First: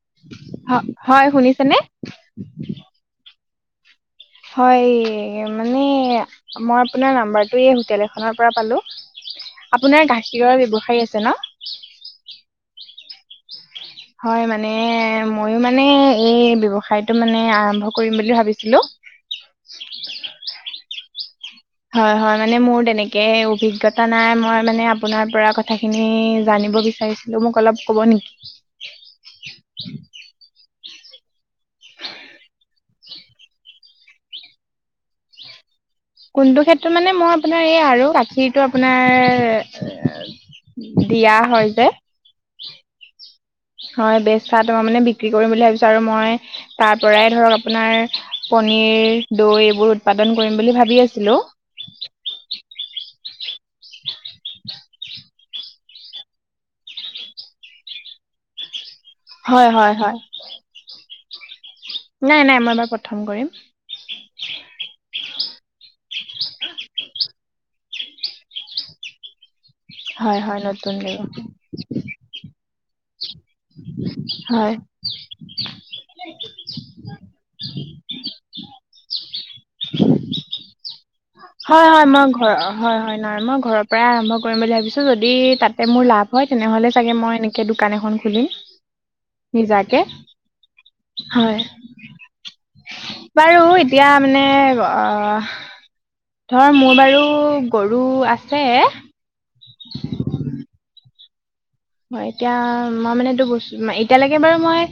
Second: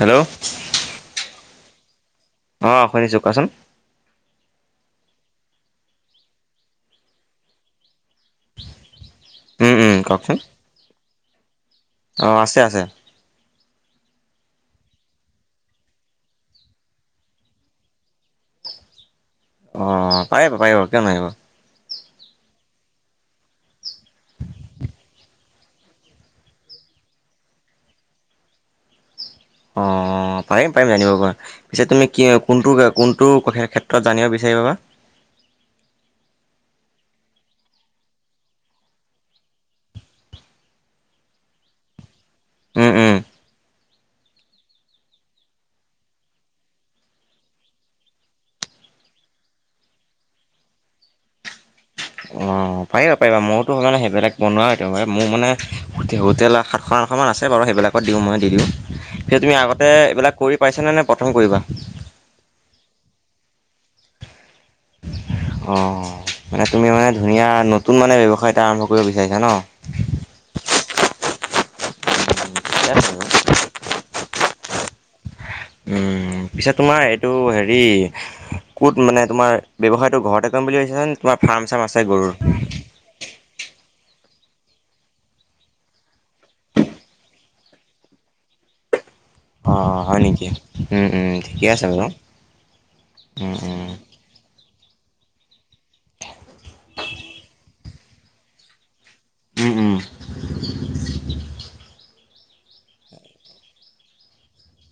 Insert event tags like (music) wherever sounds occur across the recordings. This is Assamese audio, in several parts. হেল্ল' হ হয় শুনিছে নে? অ শুনিছো কোৱাচোন? হয়। মানে মই আপোনাৰ নাম্বাৰটো এই হোটেল এখনৰ পৰা পালোঁ। উম উম আপোনাৰ কওকচোন গাখীৰৰ ব্যৱসায়ী আছে অঁ আছে ন। আছে হয় মানে, মইো মানে এই ব্যৱসায়টো মানে আৰম্ভ কৰিম বুলি ভাবিছিলো। অঁ পাৰিব পাৰিব কিয় নাইিব। হয় হয় মানে মোৰ তেনেকে অভিজ্ঞতা নাই। মই মানে আপোনাৰ পৰা কথাখিনি জানিব বিচাৰিছিলো। মোক অলপ কব নেকি? অ পাৰিম পাৰিম জানিব পাৰা। পিছে তুমি কি কোনটো কোনটো ক্ষেত্ৰত জানিব বিছা হেবাবা (unintelligible) কোনটো ক্ষেত্ৰত মানে মই আপোনাৰ এই আৰু গাখীৰতটো আপোনাৰ দিয়া হয় যে। উম উম। হয় বেচা তোমাৰ মানে বিক্ৰী কৰিম বুলি ভাবিছো। আৰু মই তাৰ পৰাই ধৰক আপোনাৰ পনীৰ, দৈ এইবোৰ উৎপাদন কৰিম বুলি ভাবি আছিলো। অ পাৰিবা পাৰিবাম মইও মানে সেইবিলাক বনোৱা মোৰ মানে হোটেল সাতশ আঠশ মান আছে বাৰু। সেইবিলাকত দিওঁ মই দি দিওঁ, সেই তুমি হয় আগতে হয় হয় এইবিলাক কৰি পাইছ নে নে প্ৰথম কৰিবা? নাই নাই মই এইবাৰ প্ৰথম কৰিম। অ মানে তুমি মানে ধুনীয়া নতুন মানে ব্যৱসায় এটা আৰম্ভ কৰিব বিচাৰিছা ন? হয় হয় নতুন ল গ (inaudible) স (unintelligible) হয়। উম পিছে তোমাৰ এইটো হেৰি ক'ত মানে তোমাৰ ব্যৱসায়টো ঘৰতে কৰিম বুলি ভাবিছানে? হয় হয় মই ঘ হয় হয় নাই মই ঘৰত পৰাই আৰম্ভ কৰিম বুলি ভাবিছো, যদি তাতে মোৰ লাভ হয় তেনেহলে চাগে মই এনেকে দোকান এখন খুলিম। অঁ নিজাকে অ হয় নেকি? হয় ঠিকে আছে বাৰু। উম, বাৰু উম, এতিয়া মানে অ ধৰ মোৰ বাৰু গৰু আছে উম উম (unintelligible) এতিয়া মই মানে এইটো বস্ত এতিয়ালৈকে বাৰু মই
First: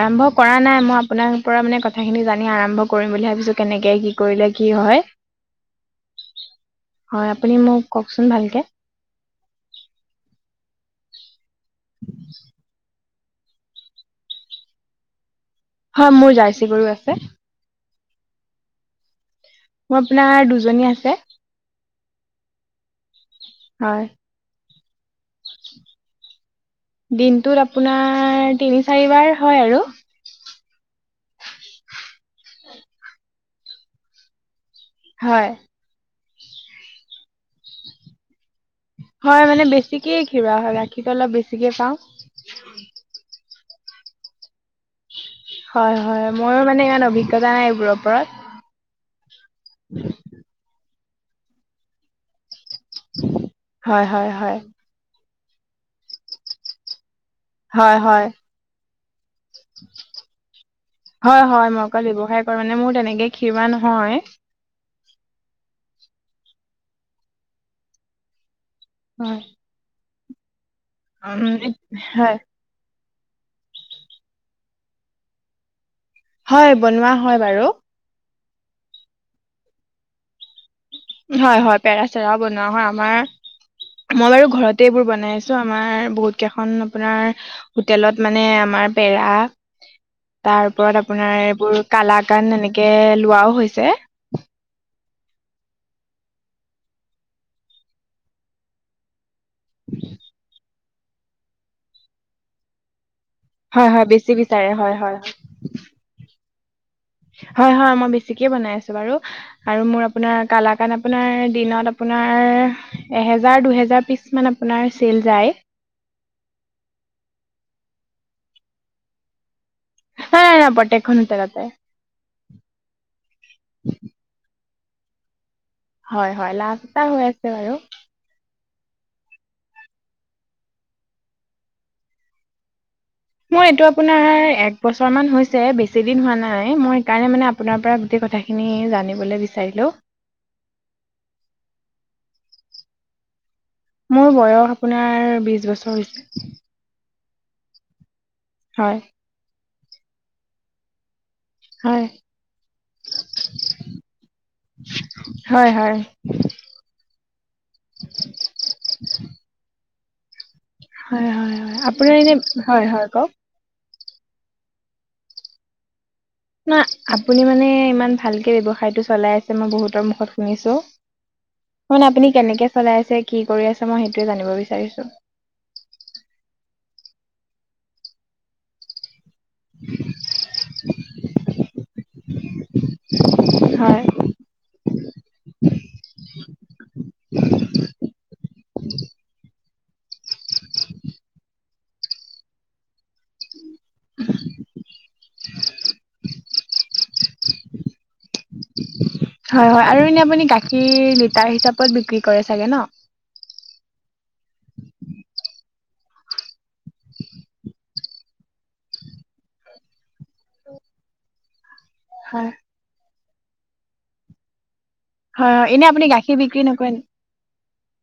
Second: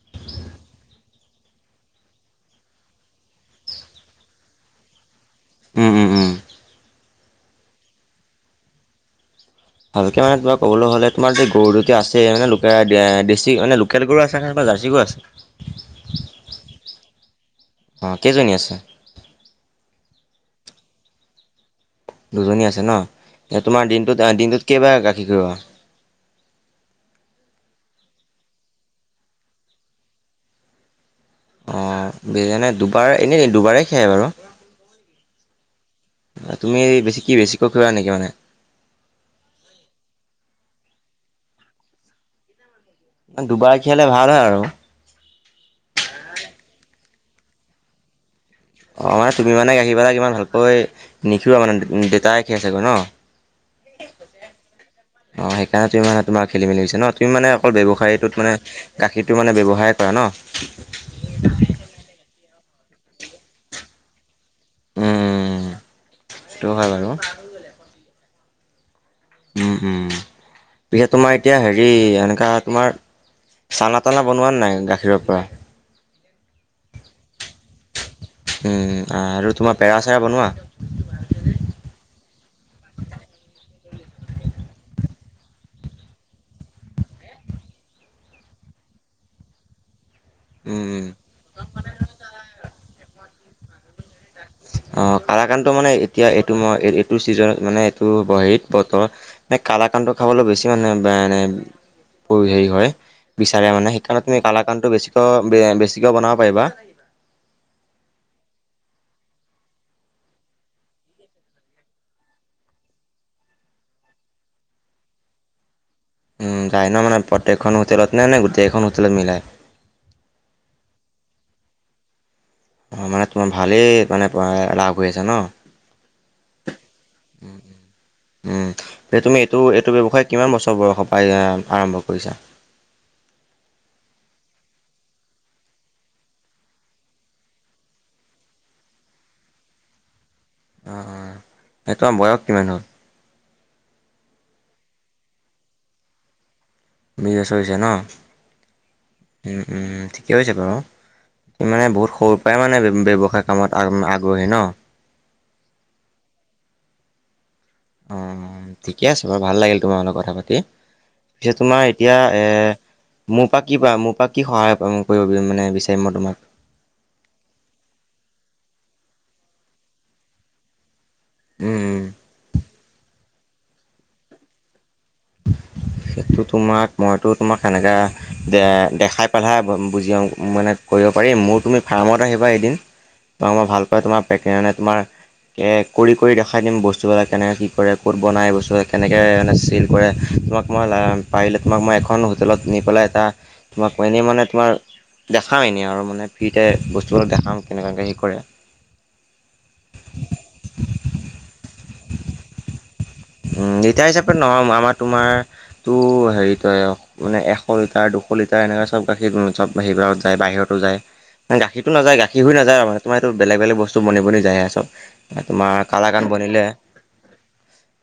আৰম্ভ কৰা নাই মই আপোনাৰ পৰা কথা খিনি জানি আৰম্ভ কৰিম বুলি ভাবিছো কেনেকে কি কৰিলে কি হয়। উম উম উম। হয় আপুনি মোক কওকচোন ভালকে। ভালকে মানে তোমাক ক'বলৈ হ'লে, তোমাৰ যে গৰু দুতি আছে মানে লি মানে লোকেল গৰু আছে জাৰ্চি গৰু আছে? হয় মোৰ জাৰ্চি গৰু আছে। অঁ কেইজনী আছে? মোৰ আপোনাৰ দুজনী আছে। দুজনী আছে ন? এ তোমাৰ হয় দিনটোত দিনটোত কেইবাৰ গাখীৰ ঘীৰৱা? দিনটোত আপোনাৰ তিনি চাৰিবাৰ হয় আৰু। অঁ (inaudible) দুবাৰ এনেই দুবাৰেই খিয়াই বাৰু হয়। তুমি বেছি কি বেছিকৈ খুওৱা নেকি মানে? হয় মানে বেছিকে ঘিৰোৱা হয়, গাখীৰটো অলপ বেছিকে পাওঁ। দুবাৰ খিয়লে ভাল হয় আৰু। হয় হয়। মইও মানে ইমান অভিজ্ঞতা নাই। এইবোৰৰ ওপৰত। অ' মানে তুমি মানে আহি পেলা কিমান ভালকৈ নিশি মানে দেতাই হয় হয় হয়। অ' সেইকাৰণে তুমি মানে তোমাৰ খেলি মেলি হৈছে ন? তোমি মানে অকল হয় হয় ব্যৱসায়ীটোত মানে গাখীৰ মানে ব্যৱসায় কৰা হয় হয় মই ন? অকল ব্যৱসায় মানে মোৰ তেনেকে ক্ষীৰৱা নহয়। উম সেইটো হয় বাৰু। হয় উম উম। পিছে তোমাৰ উম, এতিয়া হেৰি হয়, এনেকা তোমাৰ চানা তানা বনোৱোৱা নাই গাখীৰৰ পৰা। হয় বনোৱা হয় বাৰু। উম আৰু তোমাৰ পেৰা চেৰা বনোৱা? হয় হয় পেৰাচেৰাও বনোৱা হয়, আমাৰ মই বাৰু ঘৰতে এইবোৰ বনাই আছো, আমাৰ বহুত কেইখন আপোনাৰ হোটেলত মানে আ আমাৰ পেৰা তাৰ উম ওপৰত আপোনাৰ এইবোৰ কালাকান এনেকে লোৱাও হৈছে। অ কালাকানটো মানে এতিয়া এইটো মই এইটো ছিজনত মানে এইটো (unintelligible) বতৰ। মানে কালাকানটো খাবলৈ বেছি মানে (unintelligible) এ হেৰি হয়। বিচাৰে হয়, মানে হয় সেইকাৰণে বেছি তুমি বিচাৰে কালাকানটো হয়, হয়, বেছিকৈ-বেছিকৈও বনাব পাৰিবা। হয়-হয় মই বেছিকে বনাই আছো বাৰু আৰু মোৰ আপোনাৰ কালাকান আপোনাৰ দিনত আপোনাৰ আমাৰ এহেজাৰ-দুহেজাৰ পিছ মান আপোনাৰ চেল যায়। উম! যায় ন মানে প্ৰত্যেকখন হোটেলত নে-নে গোটেইকেখন হোটেলত মিলাই? (unintelligible) প্ৰত্যেকখন হোটেলতে অ'! মানে তোমাৰ ভালেই মানে লাভ হৈ আছে ন? হয়-হয়। লাভ এটা হৈ আছে বাৰু। উম, তুমি এইটো-এইটো ব্যৱসায় কিমান বছৰ বয়সৰ পাই এ আৰম্ভ কৰিছা? মোৰ এইটো আপোনাৰ এক বছৰমান হৈছে। বেছি দিন হোৱা নাই, মই সেইকাৰণে মানে আপোনাৰ পৰা গোটেই কথাখিনি জানিবলে বিচাৰিলো। অ', অ' সেই তোমাৰ বয়স কিমান হ'ল? মোৰ বয়স আপোনাৰ বিশ বছৰ হৈছে। বিশ বছৰ হৈছে ন? হয়। উম-উম! ঠিকে হৈছে বাৰু। মানে হয় বহুত সৰুৰ পৰাই মানে ব্যৱসায় কামত আগ্ৰহী ন? হয় হয়। (inaudible) অ'-অ' ঠিকে আছে বাৰু ভাল লাগিল তোমাৰ লগত কথা পাতি। হয় পিছে হয় হয় তোমাৰ এতিয়া আপোনাৰ এনে এ হয় হয় কওক মোৰ পৰা কি বা মোক মোৰ পৰা কি সহায় পাম কৰিব মানে বিচাৰিম মই তোমাক? না আপুনি মানে ইমান ভালকে ব্যৱসায়টো চলাই আছে। মই বহুতৰ মুখত শুনিছোঁ। উম, উম। মানে আপুনি কেনেকে চলাই আছে কি কৰি আছে মই সেইটোৱেই জানিব বিচাৰিছো? (inaudible) সেইটো তোমাক মইতো তোমাক সেনেকা দে দেখাই পালেহে বুজি (unintelligible) মানে কৰিব পাৰি মোৰ তুমি ফাৰ্মত আহিবা এদিন। তোমাক মই ভালকৈ হয় (unintelligible) তোমাৰ এ কৰি-কৰি দেখাই দিম। বস্তুবিলাক কেনেকে কি কৰে, ক'ত বনাই বস্তুবিলাক, কেনেকে মানে চেইল কৰে তোমাক মই (unintelligible) পাৰিলে তোমাক মই এখন হোটেলত নি পেলাই এটা তোমাক এনেই মানে তোমাৰ দেখাম এনেই আৰু মানে ফ্ৰীতে বস্তুবিলাক দেখাম কেনেকুৱাকৈ হেৰি কৰে। হয়-হয় আৰু এনে আপুনি গাখীৰ লিটাৰ হিচাপত বিক্ৰী কৰে চাগে ন? উম লিটাৰ হিচাপে নহয়। আমাৰ তোমাৰ তো হেৰিত কৰে আও মানে এশ লিটাৰ তাৰ দুশ লিটাৰ এনেকৈ চব গাখীৰ, চব গাখীৰবিলাকত যায় বাহিৰতো যায় (unintelligible) গাখীৰ নাযায় গাখীৰ হয় হৈ নাযায়। তোমাৰ এইটো বেলেগ-বেলেগ বস্তু বনি-বনি যায় আও সব। হয় হয় তোমাৰ এনে আপুনি কালাকান গাখীৰ বনিলে। বিক্ৰী নকৰে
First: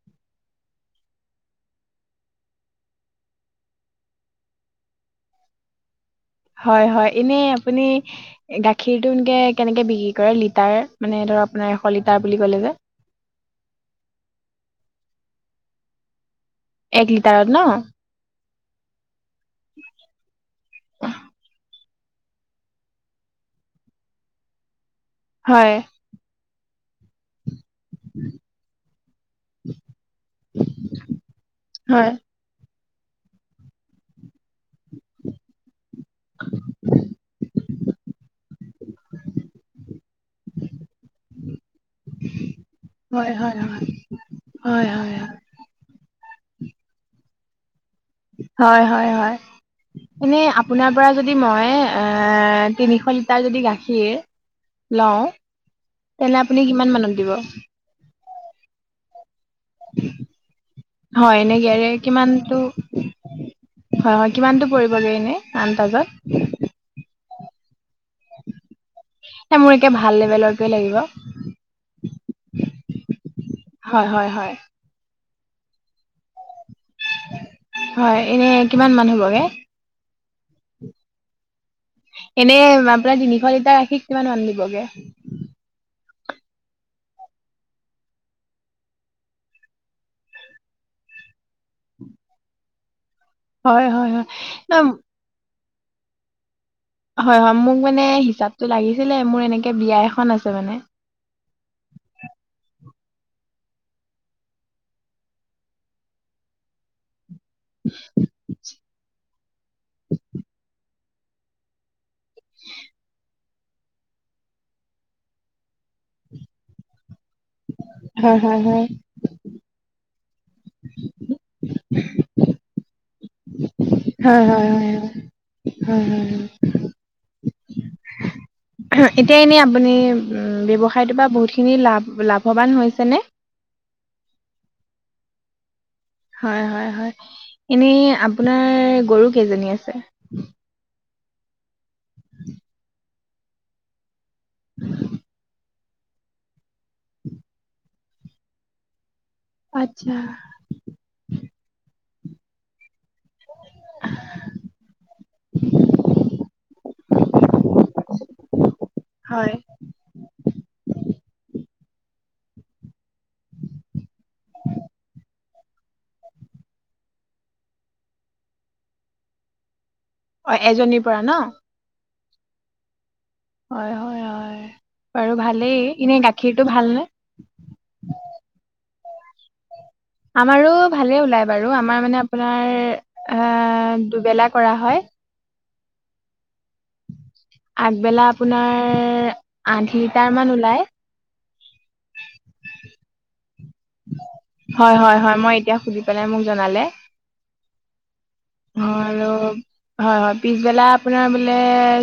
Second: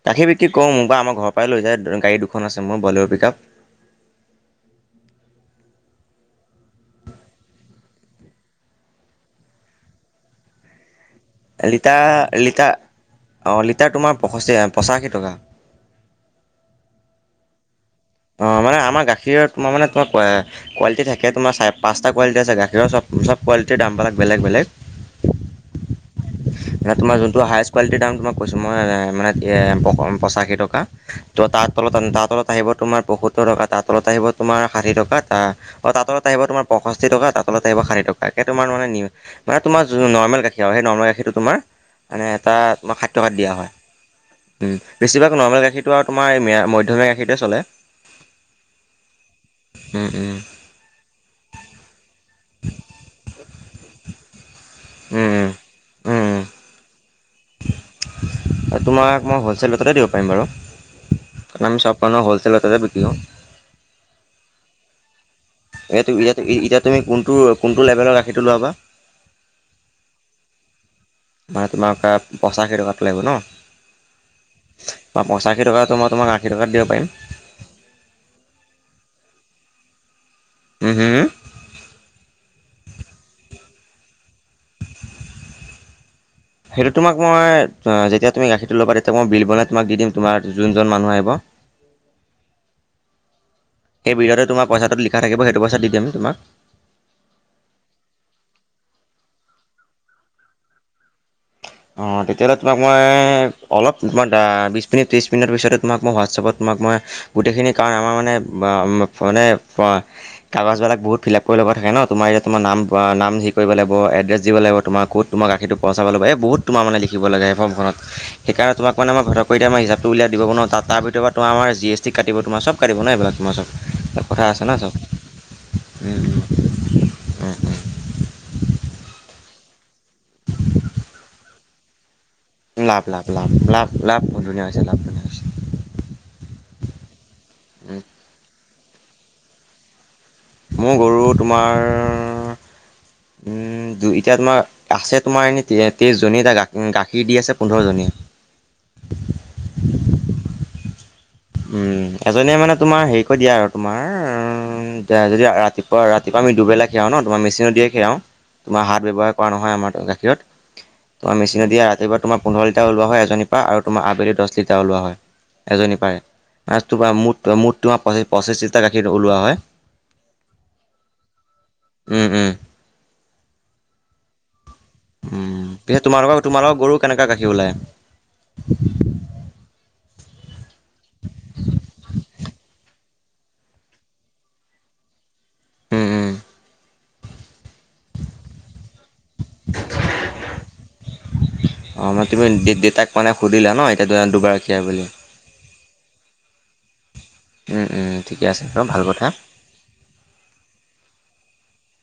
গাখীৰ বিক্ৰী কৰোঁ, মোৰ বা আমাৰ ঘৰৰ পৰাই লৈ যায়। গাড়ী দুখন আছে মোৰ বলেৰ পিকআপ। (inaudible) হয়, হয়। এনেই আপুনি গাখীৰটো কেনেকে বিক্ৰী কৰে? লিটাৰ মানে ধৰ আপোনাৰ এশ লিটাৰ, বুলি আ ক'লে যে লিটাৰ। অ' লিটাৰ তোমাৰ পষষ্ঠি কে পঁচাশী টকা। এক লিটাৰত ন? অ' মানে আমাৰ গাখীৰত, ম‌ই মানে তোমাৰ কোৱালিটি থাকে। তোমাৰ চাই পাঁচটা কোৱালিটি আছে। গাখীৰৰ চব-চব কোৱালিটিৰ দামবিলাক বেলেগ-বেলেগ। হয়। মানে তোমাৰ যোনটো হাইচ কোৱালিটিৰ দাম তোমাক কৈছোঁ, মই মানে পঁচাশী টকা। ত' তাৰ তলত, হয় তাৰ তলত আহিব তোমাৰ পসত্তৰ টকা তাত। তলত আহিব তোমাৰ ষাঠি টকা, তা-তাৰ তলত আহিব তোমাৰ পয়ষষ্ঠি টকা, তাৰ তলত আহিব ষাঠি টকা। ইকেই তোমাৰ মানে মানে তোমাৰ নৰ্মেল গাখীৰ আৰু। সেই গাখীৰটো তোমাৰ মানে এটা তোমাৰ ষাথী টকাত দিয়া হয়। উম, হয় হয় বেছিভাগ নৰ্মেল গাখীৰটো আৰু তোমাৰ মধ্যমীয়া গাখীৰটোৱে চলে। হয় হয় হয়। উম, উম, এনেই আপোনাৰ পৰা যদি মই এ' তিনিশ লিটাৰ যদি গাখীৰ লওঁ, উম, উম। তেন্তে আপুনি কিমান মানত দিব? তোমাক মই হলচছেলটতে দিব পাৰিম বাৰু। হয় এনে কাৰণ আমি গাড়ী চব কিমানটো হ'লচেলতে বিক্ৰী কৰোঁ। হয় হয়। কিমানটো পৰিবগৈ এনেই? এই, এতিয়া তুমি কোনটো লেভেলৰ গাখীৰটো লোৱা বা এ' মোৰ একে ভাল লেবেলৰটোৱে লাগিব। মানে তোমাৰ পঁচাশী টকাৰটো লাগিব ন? হয় হয় হয় বা পঁচাশী টকাটো মই তোমাক আশী টকাত দিব পাৰিম হয় এনেই কিমান মান হ'বগে? হুম হুম হুম। এনেই আপোনাৰ তিনিশ লিটাৰ গাখীৰ কিমান মান দিবগে? সেইটো তোমাক মই, যেতিয়া তুমি গাখীৰটো ল'বা তেতিয়া মই বিল বনাই তোমাক দি দিম। তোমাৰ যোনজন মানুহ আহিব। (inaudible) হয় হয় সেই হয় বিলতে তোমাৰ ন পইচাটো লিখা থাকিব, সেইটো পইচা দি দিম তোমাক। হয় হয়। মোক মানে হিচাপটো লাগিছিলে, মোৰ এনেকে বিয়া এখন আছে মানে! অ' তেতিয়াহ'লে তোমাক মই, অলপমান বিশ মিনিট- ত্ৰিশ মিনিট পিছতে মই তোমাক মই গোটেইখিনি কাৰণ, আমাৰ মানে মানে কাগজবিলাক বহুত ফিলাপ কৰি ল'ব থাকে ন! তোমাৰ এতিয়া তোমাৰ নাম, হেৰি কৰিব লাগিব, এড্ৰেচ দিব লাগিব। তোমাৰ ক'ত গাখীৰটো পহচাব লাগিব। এই বহুত তোমাৰ মানে লিখিব লাগে ফৰ্মখনত। হয় হয় সেইকাৰণে হয় তোমাক মানে মই ঘৰত গৈ মই হিচাপটো উলিয়াই দিব (unintelligible) তাৰ ভিতৰত পৰা তোমাৰ জিএছটি কাটিব। তোমাৰ চব কাটিব ন, এইবিলাক তোমাৰ চব। কথা হয় আছে হয় ন চব! হয় হয় হয় এতিয়া এনেই আপুনি উম, ব্যৱসায়টোৰ পৰা বহুতখিনি লাভ লাভ লাভ লাভ। লাভ লাভ। লাভ ধুনীয়া হৈছে লাভ। হৈছে হয় হয় হয়। এনেই আপোনাৰ গৰু কেইজনী আছে? মোৰ গৰু তোমাৰ, (inaudible) উম দুই, এতিয়া তোমাৰ আছে তোমাৰ এনেই তেইশজনীয়ে, এতিয়া গাখীৰ দি আছে পোন্ধৰজনীয়ে। আচ্ছা। উম, এজনীয়ে মানে তোমাৰ হেৰি দিয়া আৰু তোমাৰ যদি ৰাতিপুৱা ৰাতিপুৱা আমি দুবেলা খীৰাও ন তোমাৰ মেচিনত দিয়ে খীৰাও। তোমাৰ হাত ব্যয়ৱহাৰ কৰা হয় নহয় আমাৰ গাখীৰত তোমাৰ মেচিনত দিয়ে আৰু। এইবাৰ তোমাৰ পোন্ধৰ লিটাৰ ওলোৱা হয় এজনী পৰা আৰু তোমাৰ আবেলি দহ লিটাৰ ওলোৱা হয় এজনী পৰাই। মুঠ তোমাৰ পঁচিশ লিটাৰ গাখীৰ ওলোৱা হয়। অ এজনীৰ পৰা ন। উম উম। হয় হয় হয়। বাৰু উম' ভালেই পিছে এনে তোমালোকৰ গাখীৰটো তোমালোকৰ গৰু ভালনে? কেনেকুৱা গাখীৰ ওলায়? (unintelligible) আমাৰো ভালে ওলাই বাৰু আমাৰ মানে আপোনাৰ- আঁহ দুবেলা কৰা হয়। উম উম। আগবেলা আপোনাৰ- আঠ লিটাৰ মান ওলাই। অ মানে তুমি দে দেউতাক মানে সুধিলা ন এতিয়া দু দুগৰাকীয়ে হয় বুলি হয় হয় মই এতিয়া সুধি পেলাই মোক জনালে। উম উম ঠিকে আছে অ বাৰু ভাল কথা আৰু হয় হয় পিছবেলা আপোনাৰ বোলে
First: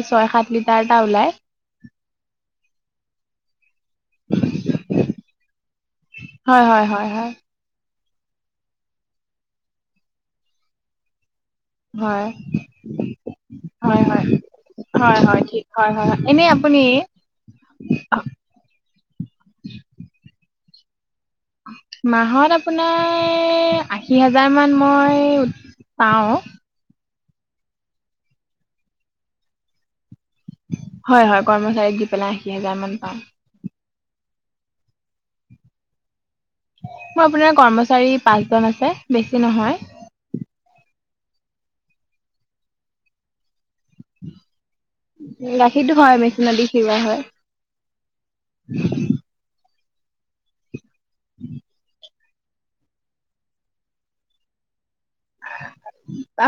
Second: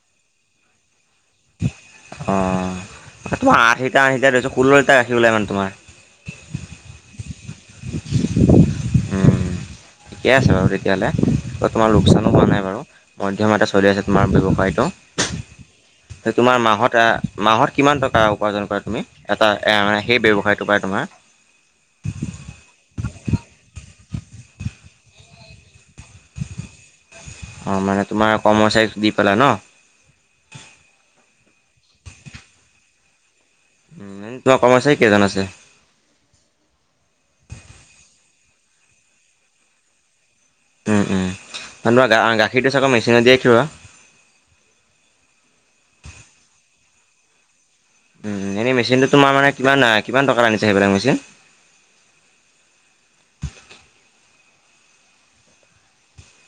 ছয় সাত লিটাৰটা ওলাই। অ তোমাৰ আ সেই আঠলিটাৰ আঠলিটাৰ ধৰিছো ষোল্ল‌ লিটাৰ গাখি ওলায় মানে তোমাৰ হয় হয় হয় হয় উম ঠিকে আছে বাৰু তেতিয়াহ'লে। তোমাৰ হয় লোকচানো হোৱা নাই বাৰু। মধ্যমতে চলি আছে হয় হয় তোমাৰ হয় হয় ঠিক হয় হয় হয় ব্যৱসায়টো। এনেই তোমাৰ আপুনি মাহত এ মাহত কিমান টকা উপাৰ্জন কৰা তুমি? এটা এ মানে সেই ব্যৱসায়টো পাই তোমাৰ, মাহত আপোনাৰ আশী হাজাৰ মান মই পাওঁ। অ মানে তোমাৰ কৰ্ম চাৰীক দি পেলাই ন? হয় হয় কৰ্মচাৰীক দি পেলাই আশী হাজাৰ মান পাওঁ। তোমাৰ কৰ্ম চাৰী কেইজন আছে? মোৰ আপোনাৰ কৰ্মচাৰী পাঁচজন আছে বেছি নহয়। উম উম গাখীৰটো চাগৈ মেচিনতে খীৰোৱা? গাখীৰতো হয় মেচিন দি খীৰোৱা হয়। এনেই মেচিনটো তোমাৰ মানে কিমান কিমান টকা আনিছা সেইবিলাক মেচিন?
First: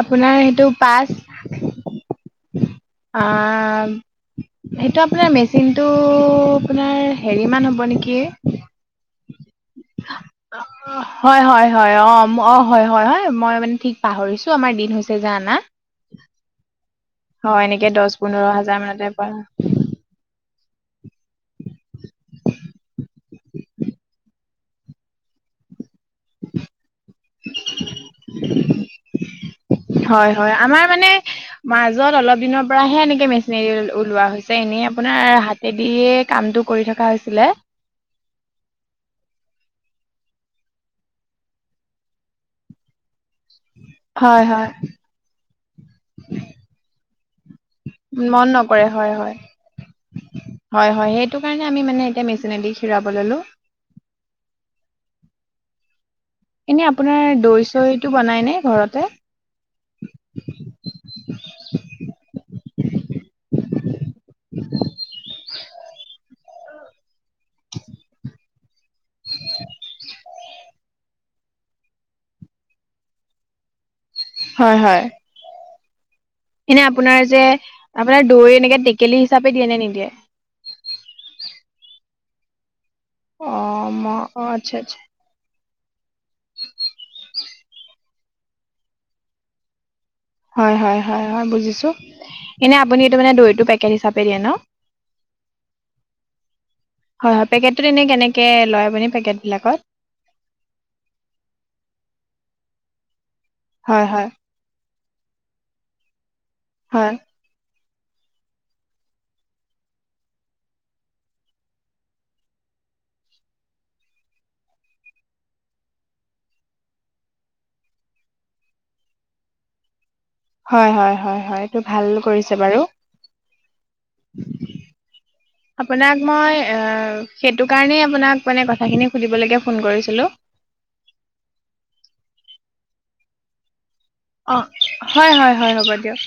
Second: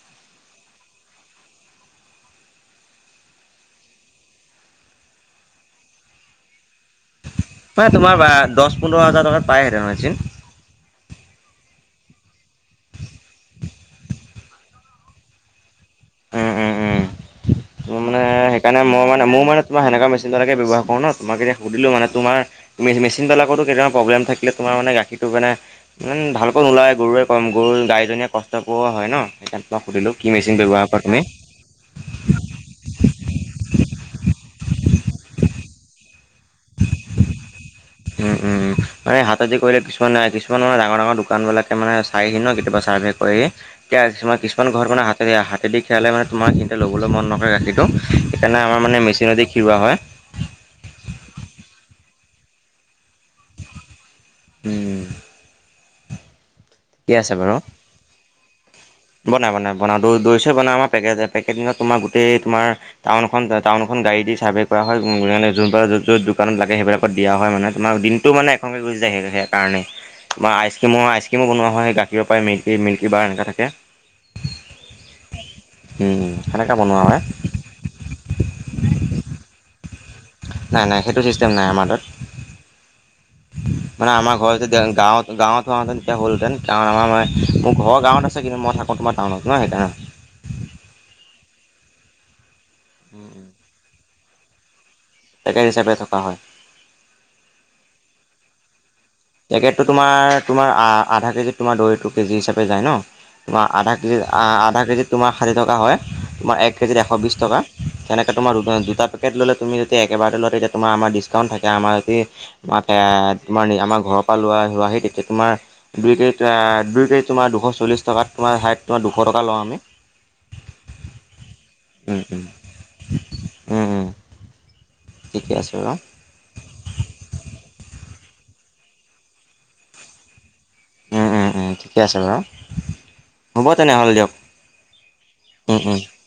আপোনাৰ সেইটো পাচ আহ সেইটো আপোনাৰ মেচিনটো আপোনাৰ হেৰি মান মানে হ'ব তোমাৰ নেকি, বা দহ পোন্ধৰ হাজাৰ টকাত পায়হেঁতেন মেচিন। হয় হয় হয় অ অ হয় হয় হয় মই মানে ঠিক পাহৰিছো আমাৰ দিন হৈছে যে আনা। উ উম উম। হয় এনেকে ত দহ মানে পোন্ধৰ হাজাৰ সেইকাৰণে মানতে মানে পৰা মোৰ মানে তোমাৰ কেনেকুৱা মেচিনে ব্যৱহাৰ কৰো ন তোমাক এতি সুধিলো মানে তোমাৰ ত চিনবেলাকত কেতিয়াবা প্ৰব্লেম থাকিলে তোমাৰ মানে গাখীৰটো মানে মানে ভালকৈ নোলায় গৰুৱে কম গৰুৰ গাইজনীয়ে কষ্ট পোৱা হয় ন। সেই কাৰণে সুধিলো হয় কি হয় মেচিন আমাৰ ব্যৱহাৰ কৰা মানে তুমি? মাজত অলপ দিনৰ পৰাহে এনেকে মেচিনেদি ওলোৱা হৈছে। এনেই আপোনাৰ হাতে দিয়ে উম উম মানে হাত দি কৰিলে কিছু মান কিছুমানৰ ডাঙৰ ডাঙৰ দোকানবিলাক মানে চাই ন কেতিয়াবা চাৰ্ভ কৰে। হয় হয় কিছুমান ঘৰত মানে হতে হাতেদি খিয়ালে মানে তোমাৰ সিহঁতে লবলৈ মন নকৰে গাখীৰ। মন সেইকাৰণে আমাৰ নকৰে মানে হয় হয় মেচিনেদি খিৰোৱা হয়। সেইটো কাৰণে আমি মানে এতিয়া মেচিনেদি খিৰাব ল'লোঁ। উম এনে ঠিকে আপোনাৰ আছে বাৰু দৈ চৈটো বনাই নে ঘৰতে? বনাই বনাই বনাই দৈ ছৈ চব বনাও পেকেটজ তোমাৰ তোমাৰ টাউনখন টাউনখন গাড়ী দি চাৰ্ভে কৰা হয় যোনব যত য'ত দোকানত লাগে সেইবিলাকত দিয়া হয় মানে তোমাৰ দিনটো মানে এখনকে গুচি য স সেই কাৰণে। তোমাৰ আইচক্ৰীমো আইচ ক্ৰীমো বনোৱা হয়। নয়েই গাখীৰৰ পৰাই মিল্কী মিল্কী বাৰ এনেকা থাকে। হয় হয়। উম সেনেকৈ এনে বনোৱা হয় আপোনাৰ যে আপোনাৰ দৈ এনেকে টেকেলি হিচাপে দিয়ে নে নিদিয়ে? নাই নাই। সেইটো ছিষ্টেম নাই আমাৰ তাত। অ ম মানে আমাৰ অ ঘৰ আচ্ছা আচ্ছা গাঁৱত গাঁৱত। তে তে হ'লহেঁতেন কাৰণ আমাৰ ম মোৰ ঘৰ গাৱত আছে কিন্তু মই থাকোঁ‌। তোমাৰ টাউনত ন সেই কাৰণে। হয় হয় হয় বুজিছো। এনে আপুনি দৈটো পেকেট হিচাপে দিয়ে ন? পেকেট হিচাপে থকা হয় হয় হয়। পেকেটো এনে কেনেকে লয় আপুনি? পেকেট বিলাকত পেকেটটো তোমাৰ তোমাৰ আধা কেজিত তোমাৰ দৈটো কেজি হিচাপে যায় ন? তোমাৰ আধা হয় কেজিত হয় আধা কেজিত তোমাৰ ষাঠি টকা হয়। তোমাৰ এক কেজিত এশ হয় বিশছ টকা। তেনেকৈ তোমাৰ দু দুটা পেকেট ল'লে। তুমি যদি একেবাৰতে লোৱা তেতিয়া তোমাৰ আমাৰ ডিছকাউণ্ট থাকে। আমাৰ যদি মতে তোমাৰ আমাক ঘৰৰ পৰা লোৱা হোৱাহি তেতিয়া তোমাৰ দুই কেজি দুই কেজি তোমাৰ দুশ চল্লিছ টকাত তোমাৰ হাইট তোমাৰ দুশ টকা লওঁ আমি। হয়, হয়, হয়, হয় এইটো ভাল উম, উম, কৰিছে বাৰু। উম, উম, ঠিকে আছে বাৰু। আপোনাক মই অ' সেইটো কাৰণেই আপোনাক- মানে কথাখিনি সুধিবলৈকে ফোন কৰিছিলো। উম, উম, উম ঠিকে আছে বাৰু হব তেনেহ'লে দিয়ক। অ' হয়, হয়, হয় উম, হ'ব উম, দিয়ক।